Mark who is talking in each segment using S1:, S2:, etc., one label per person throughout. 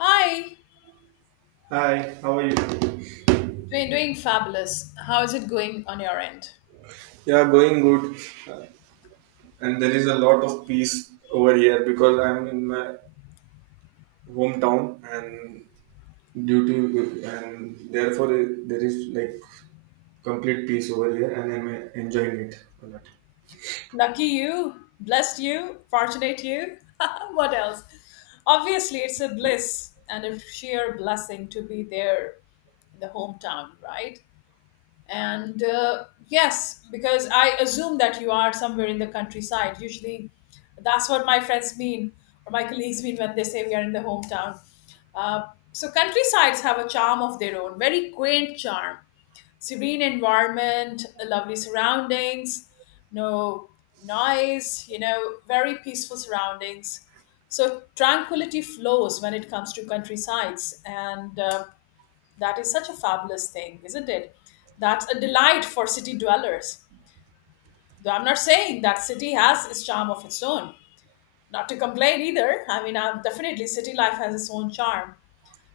S1: Hi,
S2: Hi, how are you?
S1: doing fabulous. How is it going on your end?
S2: Yeah, going good. Uh, And there is a lot of peace over here because I'm in my hometown and due to and therefore there is like complete peace over here and I'm enjoying it a lot.
S1: Lucky you, blessed you, fortunate you. What else? Obviously, it's a bliss and a sheer blessing to be there in the hometown, right? And yes, because I assume that you are somewhere in the countryside. Usually, that's what my friends mean or my colleagues mean when they say we are in the hometown. Uh, so, countrysides have a charm of their own, very quaint charm. Serene environment, lovely surroundings, no noise, very peaceful surroundings. So tranquility flows when it comes to countrysides, and that is such a fabulous thing, isn't it? That's a delight for city dwellers. Though I'm not saying that city has its charm of its own. Not to complain either. I mean, I'm definitely city life has its own charm.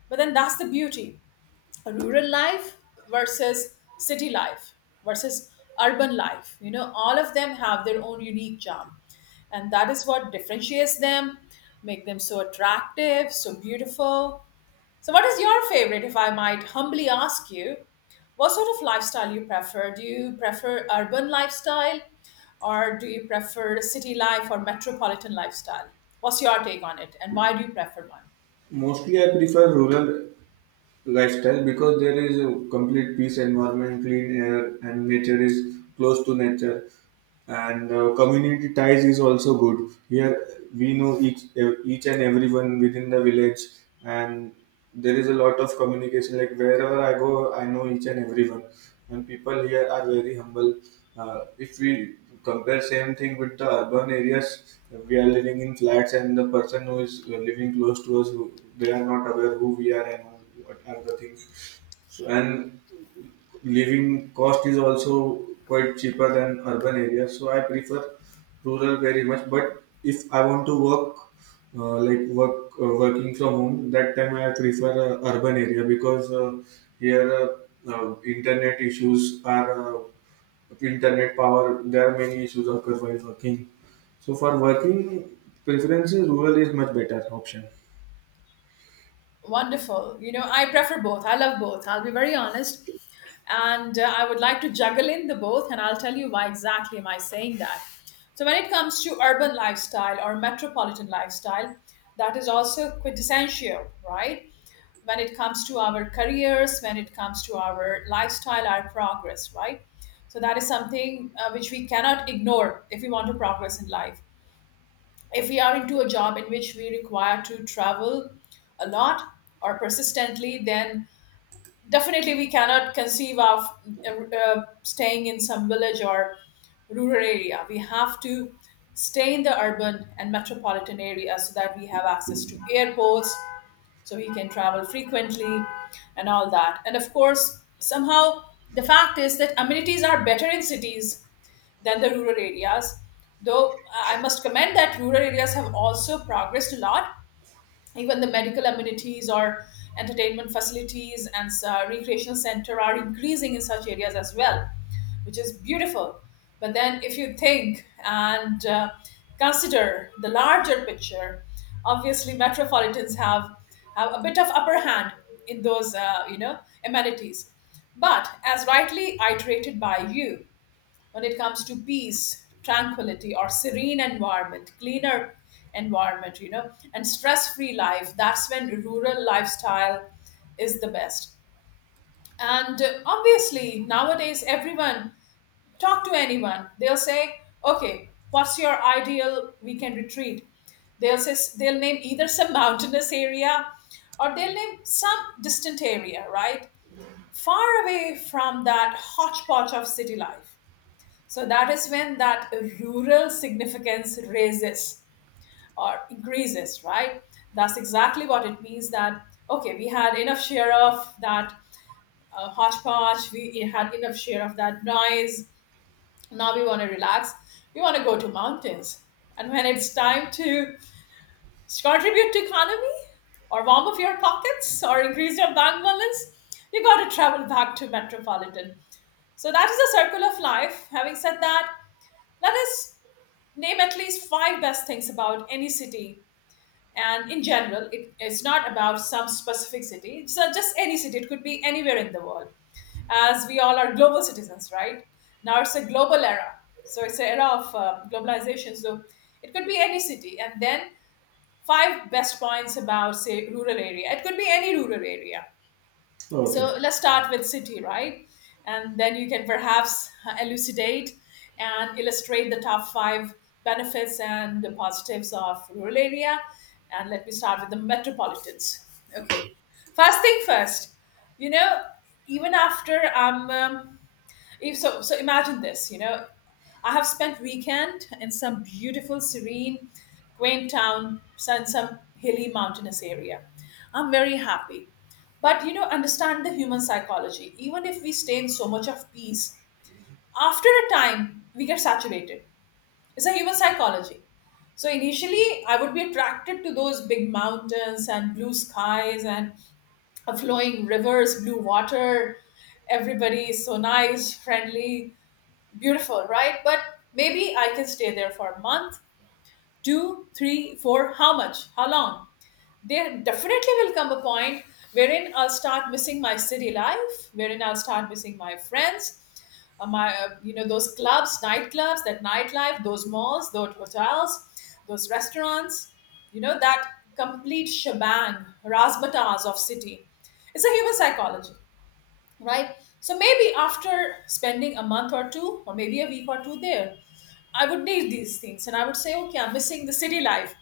S1: But then that's the beauty, rural life versus city life versus urban life, you know, all of them have their own unique charm, and that is what differentiates them, make them so attractive, so beautiful. So what is your favorite, if I might humbly ask you, what sort of lifestyle you prefer? Do you prefer urban lifestyle, or do you prefer city life or metropolitan lifestyle? What's your take on it, and why do you prefer one?
S2: Mostly I prefer rural lifestyle because there is a complete peace environment, clean air and nature is close to nature, and community ties is also good here. We know each and everyone within the village, and there is a lot of communication. Like wherever I go, I know each and everyone, and people here are very humble. If we compare same thing with the urban areas, we are living in flats and the person who is living close to us, they are not aware who we are and what are the things. So, and living cost is also quite cheaper than urban areas, so I prefer rural very much. But if I want to work, working from home, that time I prefer urban area because here internet issues are internet power, there are many issues occur while working. So for working preferences, rural is much better option.
S1: Wonderful. You know, I prefer both. I love both. I'll be very honest. And I would like to juggle in the both, and I'll tell you why exactly am I saying that. So, when it comes to urban lifestyle or metropolitan lifestyle, that is also quintessential, right? When it comes to our careers, when it comes to our lifestyle, our progress, right? So, that is something which we cannot ignore if we want to progress in life, if we are into a job in which we require to travel a lot or persistently, then definitely we cannot conceive of staying in some village or rural area. We have to stay in the urban and metropolitan area so that we have access to airports, so we can travel frequently and all that. And of course, somehow the fact is that amenities are better in cities than the rural areas. Though I must commend that rural areas have also progressed a lot. Even the medical amenities or entertainment facilities and recreational center are increasing in such areas as well, which is beautiful. But then, if you think and consider the larger picture, obviously metropolitans have a bit of upper hand in those you know, amenities. But as rightly iterated by you, when it comes to peace, tranquility, or serene environment, cleaner environment, you know, and stress free life, that's when rural lifestyle is the best. And obviously nowadays everyone, talk to anyone, they'll say okay, what's your ideal weekend retreat? They'll say, they'll name either some mountainous area, or they'll name some distant area, right, far away from that hodgepodge of city life. So that is when that rural significance raises or increases, right? That's exactly what it means that, okay, we had enough share of that hodgepodge, we had enough share of that noise. Now we want to relax. We want to go to mountains. And when it's time to contribute to economy or warm up your pockets or increase your bank balance, you got to travel back to metropolitan. So that is a circle of life. Having said that, let us name at least five best things about any city. And in general, it's not about some specific city. It's just any city. It could be anywhere in the world, as we all are global citizens, right? Now it's a global era. So it's an era of globalization. So it could be any city. And then five best points about, say, rural area. It could be any rural area. So
S2: Okay.
S1: let's start with city, right? And then you can perhaps elucidate and illustrate the top five benefits and the positives of rural area. And let me start with the metropolitans. Okay. First thing first, you know, even after I'm if so, so imagine this. You know, I have spent weekend in some beautiful, serene, quaint town, some hilly, mountainous area. I'm very happy, but you know, understand the human psychology. Even if we stay in so much of peace, after a time we get saturated. It's a human psychology. So initially, I would be attracted to those big mountains and blue skies and flowing rivers, blue water. Everybody is so nice, friendly. Beautiful, right? But maybe I can stay there for a month, two, three, four, how much? How long? There definitely will come a point wherein I'll start missing my city life, wherein I'll start missing my friends, my you know, those clubs, nightclubs, that nightlife, those malls, those hotels, those restaurants, you know, that complete shebang, razzmatazz of city. It's a human psychology, right? So maybe after spending a month or two, or maybe a week or two there, I would need these things. And I would say, okay, I'm missing the city life.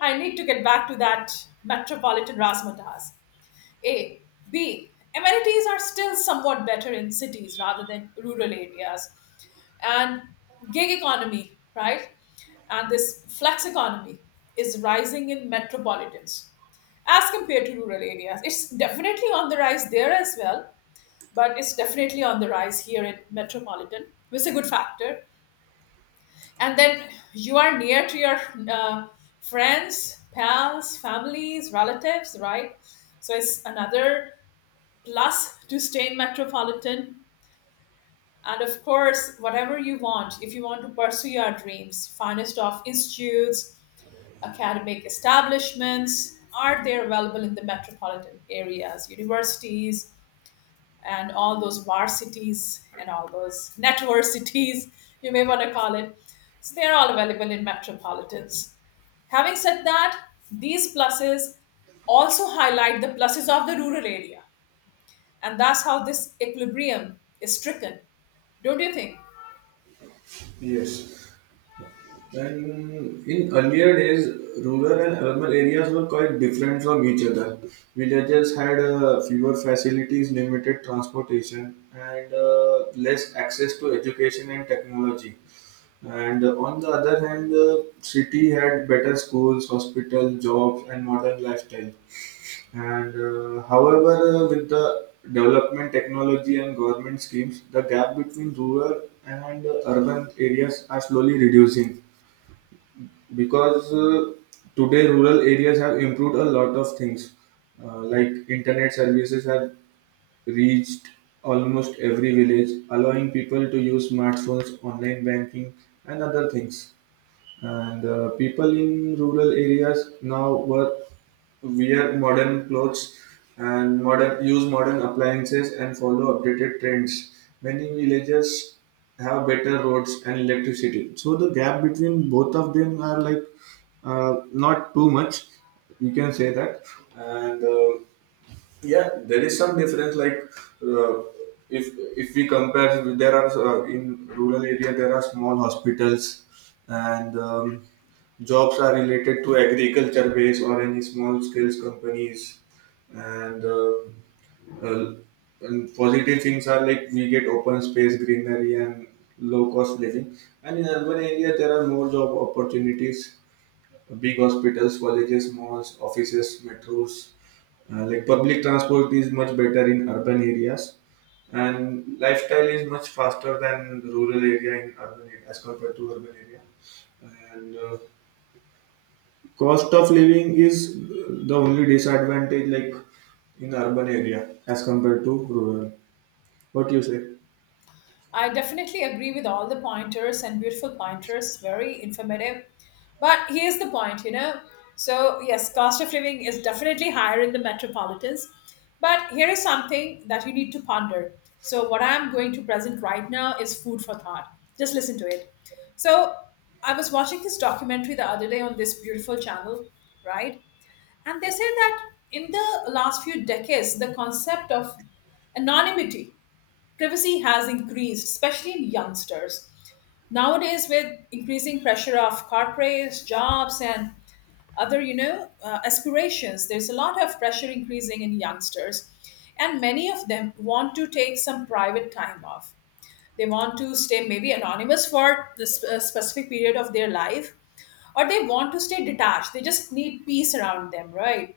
S1: I need to get back to that metropolitan razzmatazz. A. B. Amenities are still somewhat better in cities rather than rural areas. And gig economy, right? And this flex economy is rising in metropolitans as compared to rural areas. It's definitely on the rise there as well, but it's definitely on the rise here in metropolitan, which is a good factor. And then you are near to your uh, friends, pals, families, relatives, right? So it's another plus to stay in metropolitan. And of course, whatever you want, if you want to pursue your dreams, finest of institutes, academic establishments are there available in the metropolitan areas, universities and all those varsities and all those netversities, you may want to call it. So they're all available in metropolitans. Having said that, these pluses also highlight the pluses of the rural area. And that's how this equilibrium is stricken. Don't you think?
S2: Yes. When in earlier days, rural and urban areas were quite different from each other. Villages had fewer facilities, limited transportation, and less access to education and technology. And on the other hand, the city had better schools, hospitals, jobs, and modern lifestyle. And However, with the development, technology, and government schemes, the gap between rural and urban areas are slowly reducing, because today rural areas have improved a lot of things, like internet services have reached almost every village, allowing people to use smartphones, online banking, and other things. And people in rural areas now work wear modern clothes and modern use modern appliances and follow updated trends. Many villages have better roads and electricity. So the gap between both of them are like, not too much, you can say that. And yeah, there is some difference. Uh, if if we compare, there are in rural area there are small hospitals and. Jobs are related to agriculture base or any small scales companies, and, uh, and positive things are like we get open space, greenery, and low cost living. And in urban area, there are more job opportunities. Big hospitals, colleges, malls, offices, metros. Like public transport is much better in urban areas, and lifestyle is much faster than rural area, in urban area as compared to urban area. And cost of living is the only disadvantage, like in urban area as compared to rural. What you say?
S1: I definitely agree with all the pointers and beautiful pointers, very informative. But here's the point, you know. So, yes, cost of living is definitely higher in the metropolitans. But here is something that you need to ponder. So, what I'm going to present right now is food for thought. Just listen to it. So, I was watching this documentary the other day on this beautiful channel, right? And they say that in the last few decades, the concept of anonymity, privacy has increased, especially in youngsters. Nowadays, with increasing pressure of corporates, jobs, and other, aspirations, there's a lot of pressure increasing in youngsters, and many of them want to take some private time off. They want to stay maybe anonymous for this specific period of their life, or they want to stay detached. They just need peace around them, right?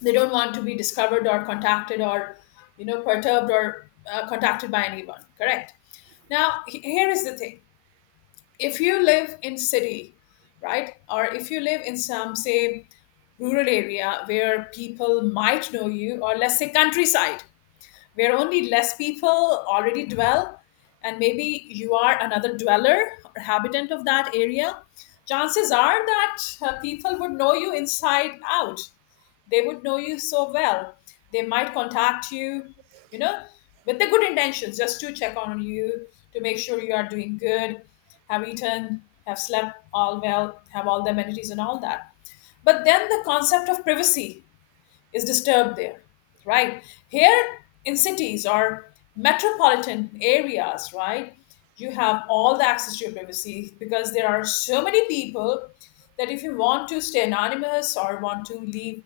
S1: They don't want to be discovered or contacted or, you know, perturbed or contacted by anyone. Correct. Now, here is the thing. If you live in city, right, or if you live in some, say, rural area where people might know you, or let's say countryside, where only less people already dwell, and maybe you are another dweller or habitant of that area, chances are that people would know you inside out. They would know you so well. They might contact you, you know, with the good intentions just to check on you, to make sure you are doing good, have eaten, have slept all well, have all the amenities and all that. But then the concept of privacy is disturbed there, right? Here in cities or metropolitan areas, right, you have all the access to your privacy, because there are so many people that if you want to stay anonymous or want to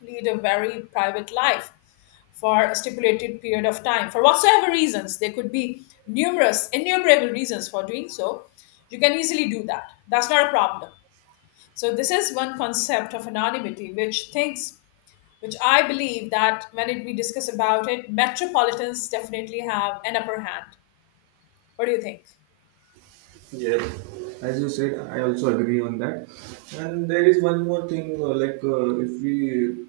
S1: lead a very private life for a stipulated period of time, for whatsoever reasons, there could be numerous innumerable reasons for doing so, you can easily do that. That's not a problem. So this is one concept of anonymity which thinks, which I believe that when we discuss about it, metropolitans definitely have an upper hand. What do you think?
S2: Yes. As you said, I also agree on that. And there is one more thing, if we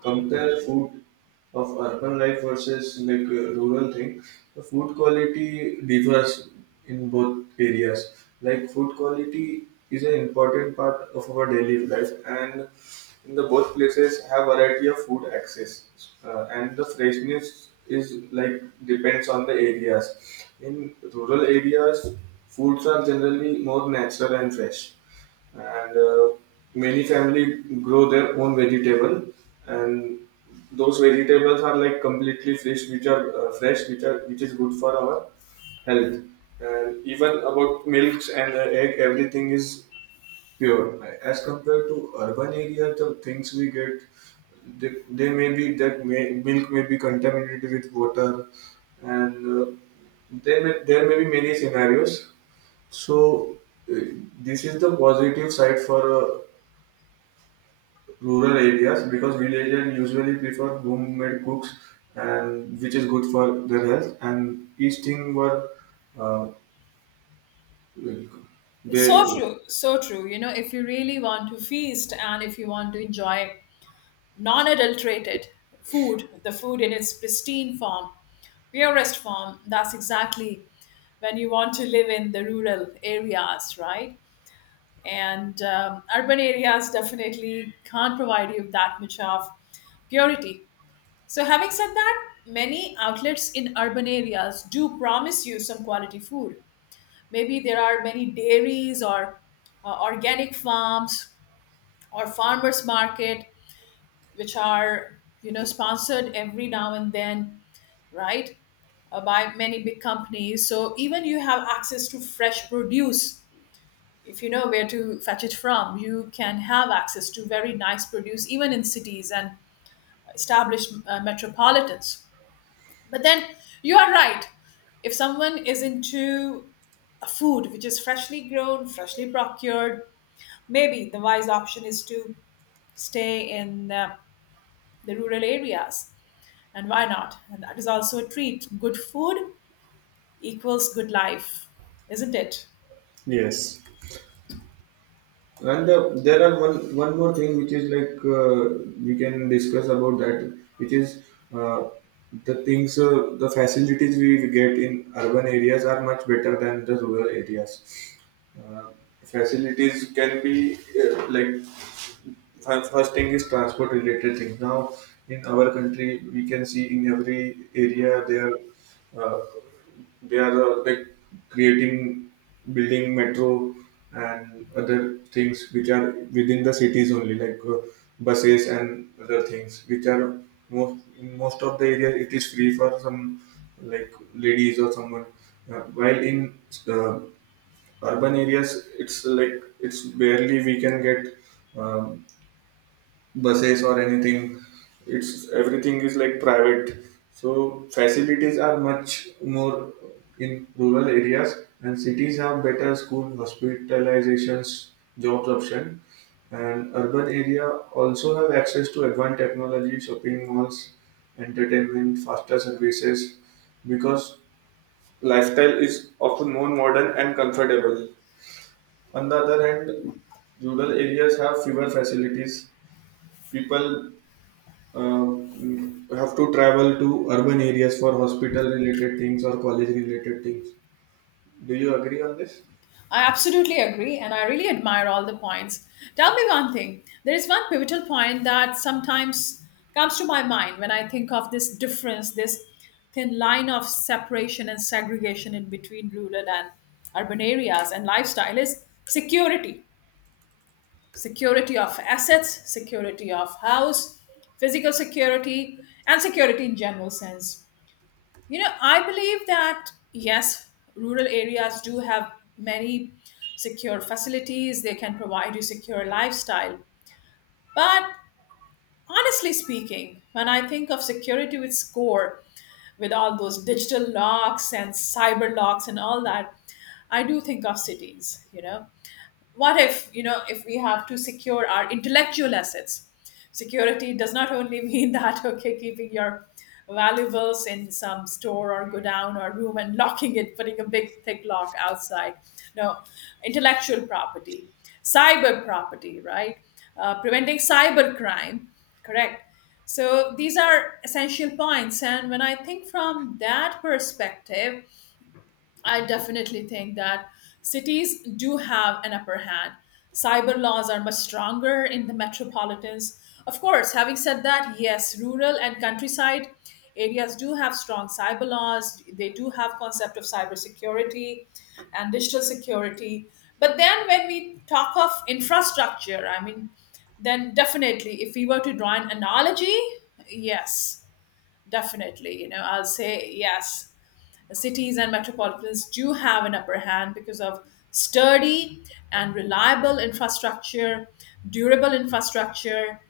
S2: compare food of urban life versus rural thing, the food quality differs in both areas. Like food quality is an important part of our daily life, and in the both places have variety of food access, and the freshness is like depends on the areas. In rural areas, foods are generally more natural and fresh, and many family grow their own vegetable, and those vegetables are like completely fresh, which are which is good for our health. And even about milks and egg, everything is pure. As compared to urban area, the things we get, they may be milk may be contaminated with water, and there may be many scenarios. So uh, this is the positive side for rural areas, because villagers usually prefer homemade cooks, and which is good for their health and each thing were uh,
S1: So
S2: they
S1: true, so true. You know, if you really want to feast and if you want to enjoy non adulterated food, the food in its pristine form, purest form, that's exactly when you want to live in the rural areas, right? And urban areas definitely can't provide you that much of purity. So, having said that, many outlets in urban areas do promise you some quality food. Maybe there are many dairies or organic farms or farmers market, which are, you know, sponsored every now and then, right, by many big companies. So even you have access to fresh produce if you know where to fetch it from. You can have access to very nice produce even in cities and established metropolitans. But then you are right. If someone is into a food which is freshly grown, freshly procured, maybe the wise option is to stay in the rural areas. And why not? And that is also a treat. Good food equals good life, isn't it?
S2: Yes. And there are one more thing which is like, we can discuss about that, which is uh, the things the facilities we get in urban areas are much better than the rural areas. Uh, Facilities can be like first thing is transport related thing. Now in our country we can see in every area there. Are Uh, they are like creating, building metro and other things which are within the cities only, like buses and other things which are most of the area, it is free for some like ladies or someone. While in uh, urban areas, it's like it's barely we can get. Um, Buses or anything. It's everything is like private. So facilities are much more in rural areas, and cities have better school, hospitalizations, jobs option, and urban area also have access to advanced technology, shopping malls, entertainment, faster services, because lifestyle is often more modern and comfortable. On the other hand, rural areas have fewer facilities. People have to travel to urban areas for hospital related things or college related things. Do you agree on this?
S1: I absolutely agree, and I really admire all the points. Tell me one thing. There is one pivotal point that sometimes comes to my mind when I think of this difference, this thin line of separation and segregation in between rural and urban areas and lifestyle is security. Security of assets, security of house, physical security, and security in general sense, you know, I believe that yes, rural areas do have many secure facilities. They can provide you secure lifestyle. But honestly speaking, when I think of security with score, with all those digital locks and cyber locks and all that, I do think of cities, you know, what if, if we have to secure our intellectual assets, security does not only mean that, okay, keeping your valuables in some store or go down or room and locking it, putting a big thick lock outside. No, intellectual property, cyber property, right, preventing cyber crime, correct. So these are essential points, and when I think from that perspective, I definitely think that cities do have an upper hand. Cyber laws are much stronger in the metropolitans. Of course, having said that, yes, rural and countryside areas do have strong cyber laws. They do have concept of cybersecurity and digital security. But then when we talk of infrastructure, I mean, then definitely if we were to draw an analogy, yes, definitely, you know, I'll say yes, cities and metropolitans do have an upper hand because of sturdy and reliable infrastructure, durable infrastructure,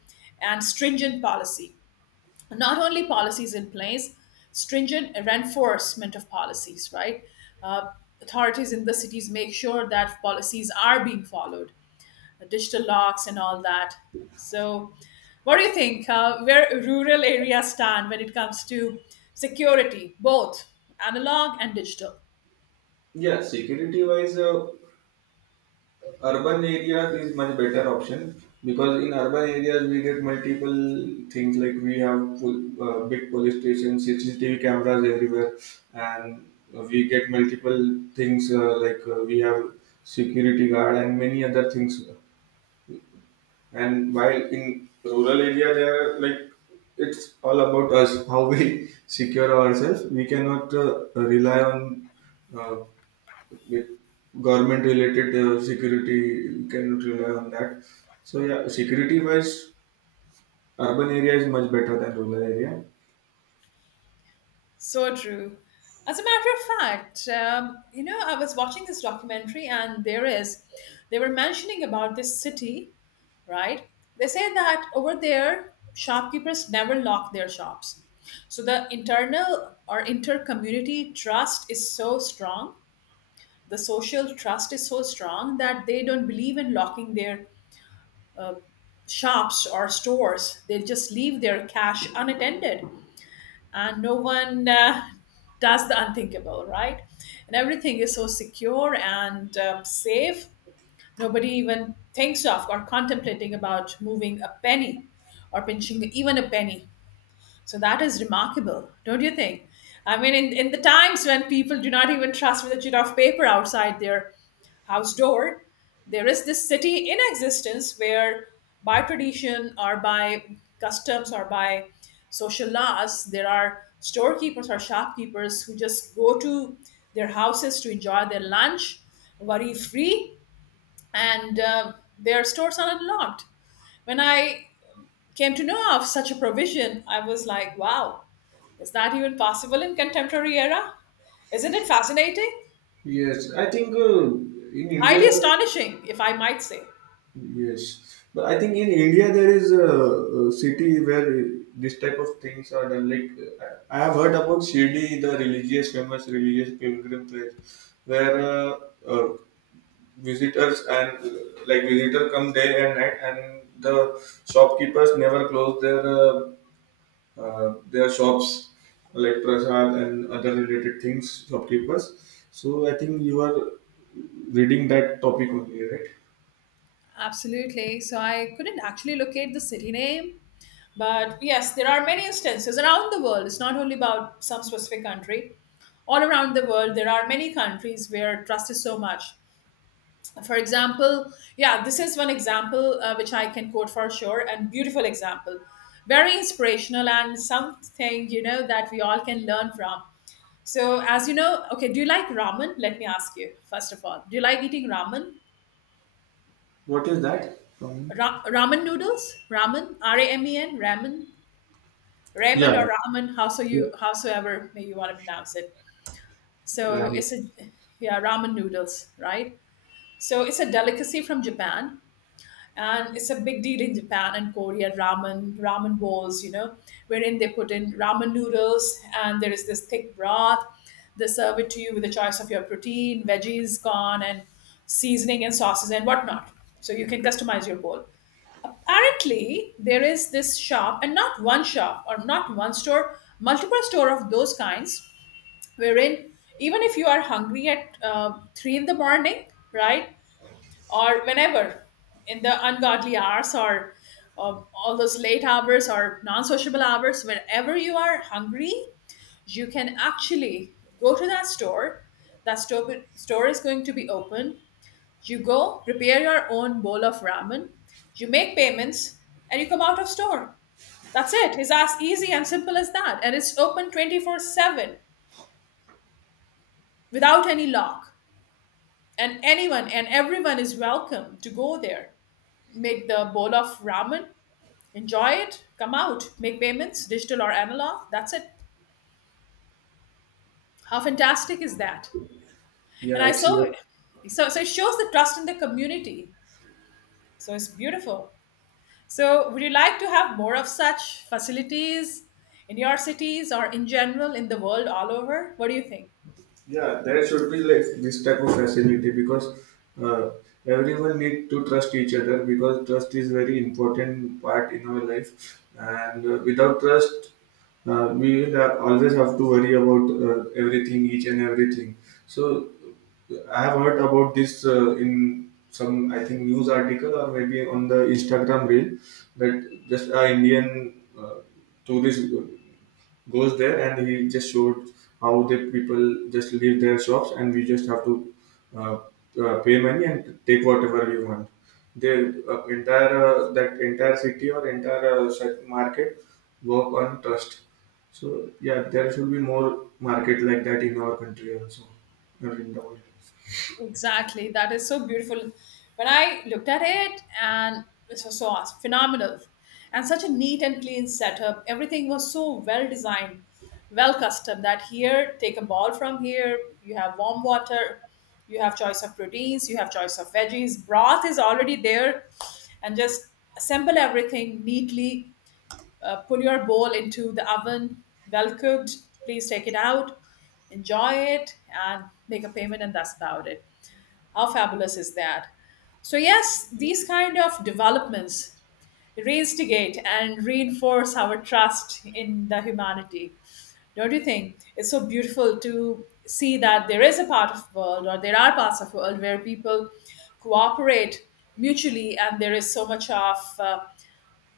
S1: and stringent policy. Not only policies in place, stringent reinforcement of policies, right? Uh, Authorities in the cities make sure that policies are being followed, digital locks and all that. So, what do you think? Where rural areas stand when it comes to security, both analog and digital?
S2: Yeah, security wise, urban areas is much better option, because in urban areas we get multiple things, like we have full, big police stations, CCTV cameras everywhere, and we get multiple things, we have security guard and many other things. And while in rural area, there are like it's all about us, how we secure ourselves. We cannot rely on uh, government related security. We cannot rely on that. So yeah, security wise, urban area is much better than rural area.
S1: So true. As a matter of fact, you know, I was watching this documentary, and there is, they were mentioning about this city, right? They say that over there, shopkeepers never lock their shops. So the internal or inter community trust is so strong, the social trust is so strong that they don't believe in locking their uh, shops or stores. They just leave their cash unattended, and no one does the unthinkable, right? And everything is so secure and safe. Nobody even thinks of or contemplating about moving a penny or pinching even a penny, so that is remarkable, don't you think? I mean, in the times when people do not even trust with a sheet of paper outside their house door, there is this city in existence where, by tradition or by customs or by social laws, there are storekeepers or shopkeepers who just go to their houses to enjoy their lunch worry free, and their stores are unlocked. When I came to know of such a provision, I was like, wow, is that even possible in contemporary era? Isn't it fascinating?
S2: Yes, I think in
S1: Highly
S2: India
S1: astonishing, if I might say.
S2: Yes, but I think in India there is a city where this type of things are done. I have heard about Shirdi, the religious, famous religious pilgrim place, where uh, visitors and like visitor come day and night, and the shopkeepers never close their shops, like prasad and other related things. Shopkeepers. So I think you are reading that topic only, right?
S1: Absolutely. So I couldn't actually locate the city name. But yes, there are many instances around the world. It's not only about some specific country. All around the world, there are many countries where trust is so much. For example, yeah, this is one example which I can quote for sure and beautiful example. Very inspirational and something, you know, that we all can learn from. So, as you know, okay, do you like ramen? Let me ask you, first of all, do you like eating ramen?
S2: What is that? Um,
S1: Ramen noodles? Ramen? R A M E N? Ramen?
S2: yeah,
S1: Ramen or ramen, how so
S2: Yeah,
S1: you, howsoever may you want to pronounce it. So,
S2: right.
S1: it's a, yeah, ramen noodles, right? So, it's a delicacy from Japan, and it's a big deal in Japan and Korea. Ramen, ramen bowls, you know, wherein they put in ramen noodles, and there is this thick broth. They serve it to you with a choice of your protein, veggies, corn, and seasoning and sauces and whatnot. So you can customize your bowl. Apparently, there is this shop, and not one shop or not one store, multiple store of those kinds, wherein even if you are hungry at three in the morning, right? Or whenever in the ungodly hours or all those late hours or non-sociable hours, whenever you are hungry, you can actually go to that store, that store, store is going to be open. You go prepare your own bowl of ramen, you make payments, and you come out of store. That's it. It's as easy and simple as that, and it's open 24/7 without any lock, and anyone and everyone is welcome to go there, make the bowl of ramen, enjoy it, come out, make payments, digital or analog. That's it. How fantastic is that? And
S2: Yeah,
S1: I
S2: it's
S1: saw
S2: your-
S1: it. So, so it shows the trust in the community. So it's beautiful. So would you like to have more of such facilities in your cities or in general in the world all over? What do you think?
S2: yeah. There should be like this type of facility because uh, everyone need to trust each other, because trust is very important part in our life, and without trust, we will always have to worry about everything, each and everything. So I have heard about this in some I think news article or maybe on the Instagram reel, that just a Indian tourist goes there and he just showed how the people just leave their shops, and we just have to uh, pay money and take whatever we want. The entire that entire city or entire market work on trust. So yeah, there should be more market like that in our country also, or in the world.
S1: Exactly. That is so beautiful. When I looked at it, and it was so awesome, phenomenal, and such a neat and clean setup. Everything was so well designed, well custom. That here, take a ball from here. You have warm water. You have choice of proteins. You have choice of veggies. Broth is already there, and just assemble everything neatly. Put your bowl into the oven, well cooked. Please take it out, enjoy it, and make a payment, and that's about it. How fabulous is that? So yes, these kind of developments instigate and reinforce our trust in the humanity. Don't you think? It's so beautiful to see that there is a part of world or there are parts of world where people cooperate mutually, and there is so much of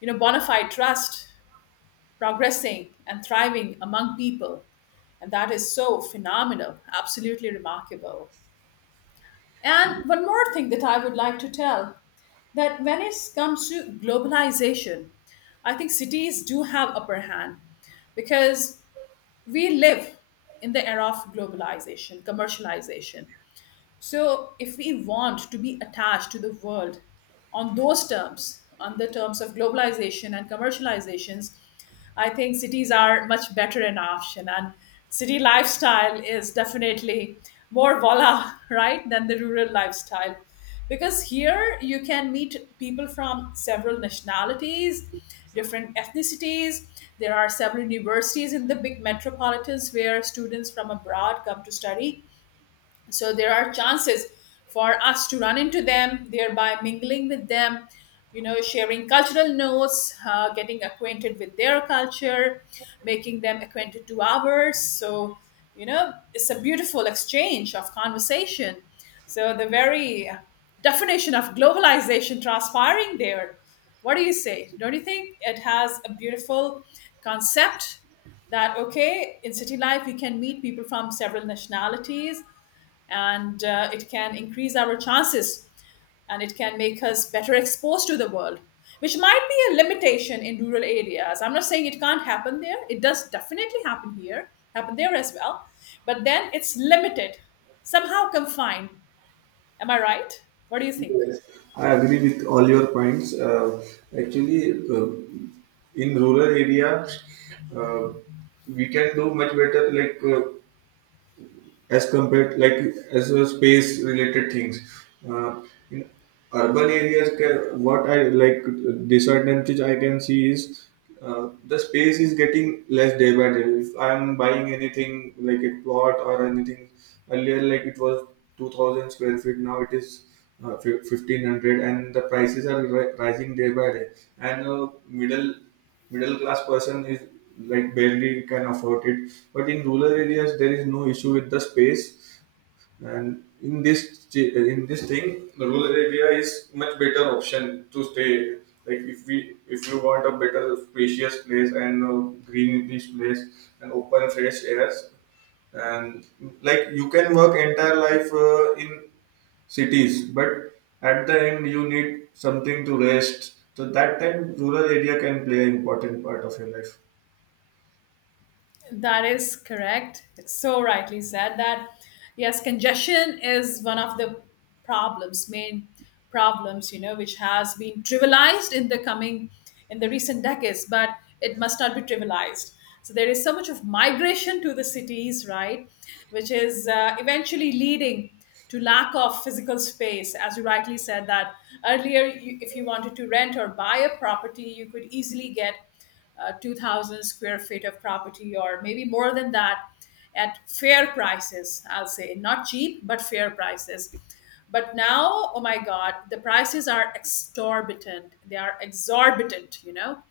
S1: you know, bona fide trust progressing and thriving among people, and that is so phenomenal, absolutely remarkable. And one more thing that I would like to tell, that when it comes to globalization, I think cities do have upper hand, because we live in the era of globalization, commercialization. So, if we want to be attached to the world on those terms, on the terms of globalization and commercializations, I think cities are much better an option. And city lifestyle is definitely more voila, right, than the rural lifestyle. Because here you can meet people from several nationalities, different ethnicities. There are several universities in the big metropolitans where students from abroad come to study, so there are chances for us to run into them, thereby mingling with them, you know, sharing cultural notes, getting acquainted with their culture, making them acquainted to ours. So, you know, it's a beautiful exchange of conversation. So the very definition of globalization transpiring there. What do you say? Don't you think it has a beautiful concept that, okay, in city life we can meet people from several nationalities, and it can increase our chances, and it can make us better exposed to the world, which might be a limitation in rural areas. I'm not saying it can't happen there, it does definitely happen here, happen there as well, but then it's limited, somehow confined. Am I right? What do you think?
S2: Yes, I agree with all your points. Actually, uh, in rural area, uh, we can do much better, as compared, like as a space related things. Uh, in urban areas what I like disadvantage I can see is the space is getting less day by day. If I'm buying anything like a plot or anything, earlier like it was 2000 square feet, now it is 1500, and the prices are rising day by day, and a middle class person is like barely can afford it. But in rural areas there is no issue with the space, and in this thing, the rural area is much better option to stay. Like if we if you want a better spacious place and greenish place and open fresh airs, and like you can work entire life in cities, but at the end you need something to rest, so that time rural area can play an important part of your life.
S1: That is correct. It's so rightly said that yes, congestion is one of the problems, main problems, you know, which has been trivialized in the recent decades, but it must not be trivialized. So there is so much of migration to the cities, right, which is eventually leading to lack of physical space, as you rightly said that earlier. You, if you wanted to rent or buy a property, you could easily get 2000 square feet of property or maybe more than that at fair prices, I'll say, not cheap but fair prices. But now, oh my god, the prices are exorbitant, they are exorbitant, you know,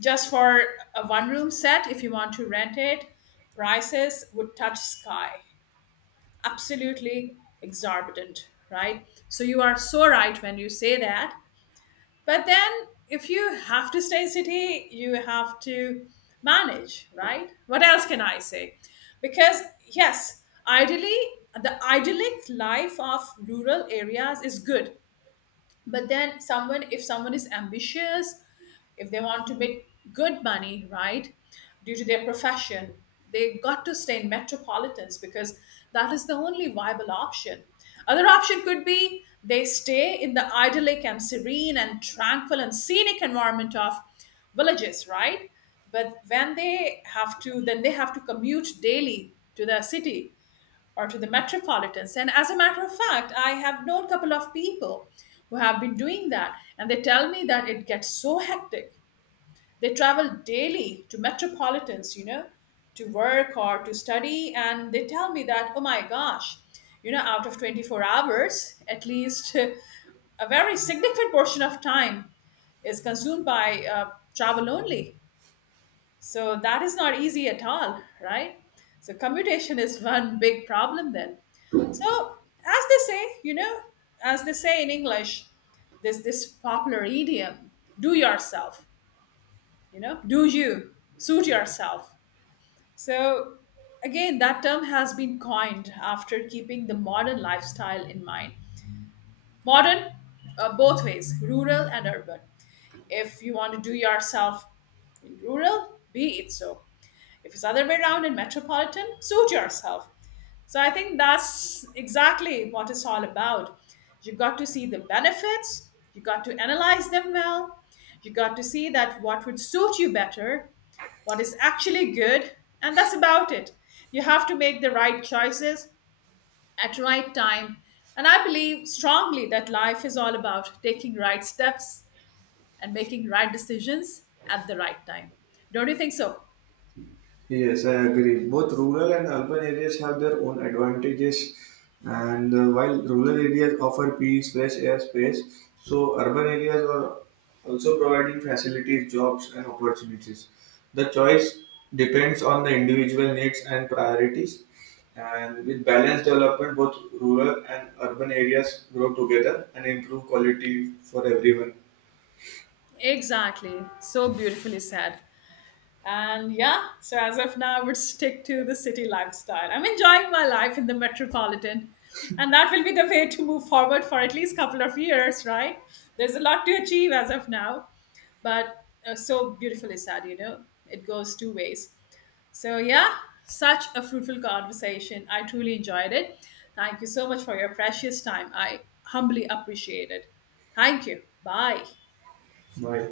S1: just for a one room set, if you want to rent it, prices would touch sky. Absolutely exorbitant, right? So you are so right when you say that. But then, if you have to stay in city, you have to manage, right? What else can I say? Because yes, ideally the idyllic life of rural areas is good, but then someone, if someone is ambitious, if they want to make good money, right, due to their profession, they got to stay in metropolitans, because that is the only viable option. Other option could be they stay in the idyllic and serene and tranquil and scenic environment of villages, right? But when they have to, then they have to commute daily to the city or to the metropolitans. And as a matter of fact, I have known a couple of people who have been doing that, and they tell me that it gets so hectic. They travel daily to metropolitans, you know, to work or to study, and they tell me that, oh my gosh, you know, out of 24 hours, at least a very significant portion of time is consumed by travel only. So that is not easy at all, right? So commutation is one big problem then. So, as they say, you know, as they say in English, there's this popular idiom, do yourself, you know, do you, suit yourself. So again, that term has been coined after keeping the modern lifestyle in mind. Modern, both ways, rural and urban. If you want to do yourself in rural, be it so. If it's other way around in metropolitan, suit yourself. So I think that's exactly what it's all about. You got to see the benefits, you got to analyze them well, you got to see that what would suit you better, what is actually good, and that's about it. You have to make the right choices at the right time. And I believe strongly that life is all about taking right steps and making right decisions at the right time. Don't you think so?
S2: Yes, I agree. Both rural and urban areas have their own advantages, and while rural areas offer peace, fresh air, space, so urban areas are also providing facilities, jobs, and opportunities. The choice depends on the individual needs and priorities, and with balanced development, both rural and urban areas grow together and improve quality for everyone.
S1: Exactly. So beautifully said. And yeah, so as of now, I would stick to the city lifestyle. I'm enjoying my life in the metropolitan, and that will be the way to move forward for at least couple of years, right? There's a lot to achieve as of now, but so beautifully said, you know, it goes two ways. So yeah, such a fruitful conversation. I truly enjoyed it. Thank you so much for your precious time. I humbly appreciate it. Thank you. Bye.
S2: Bye.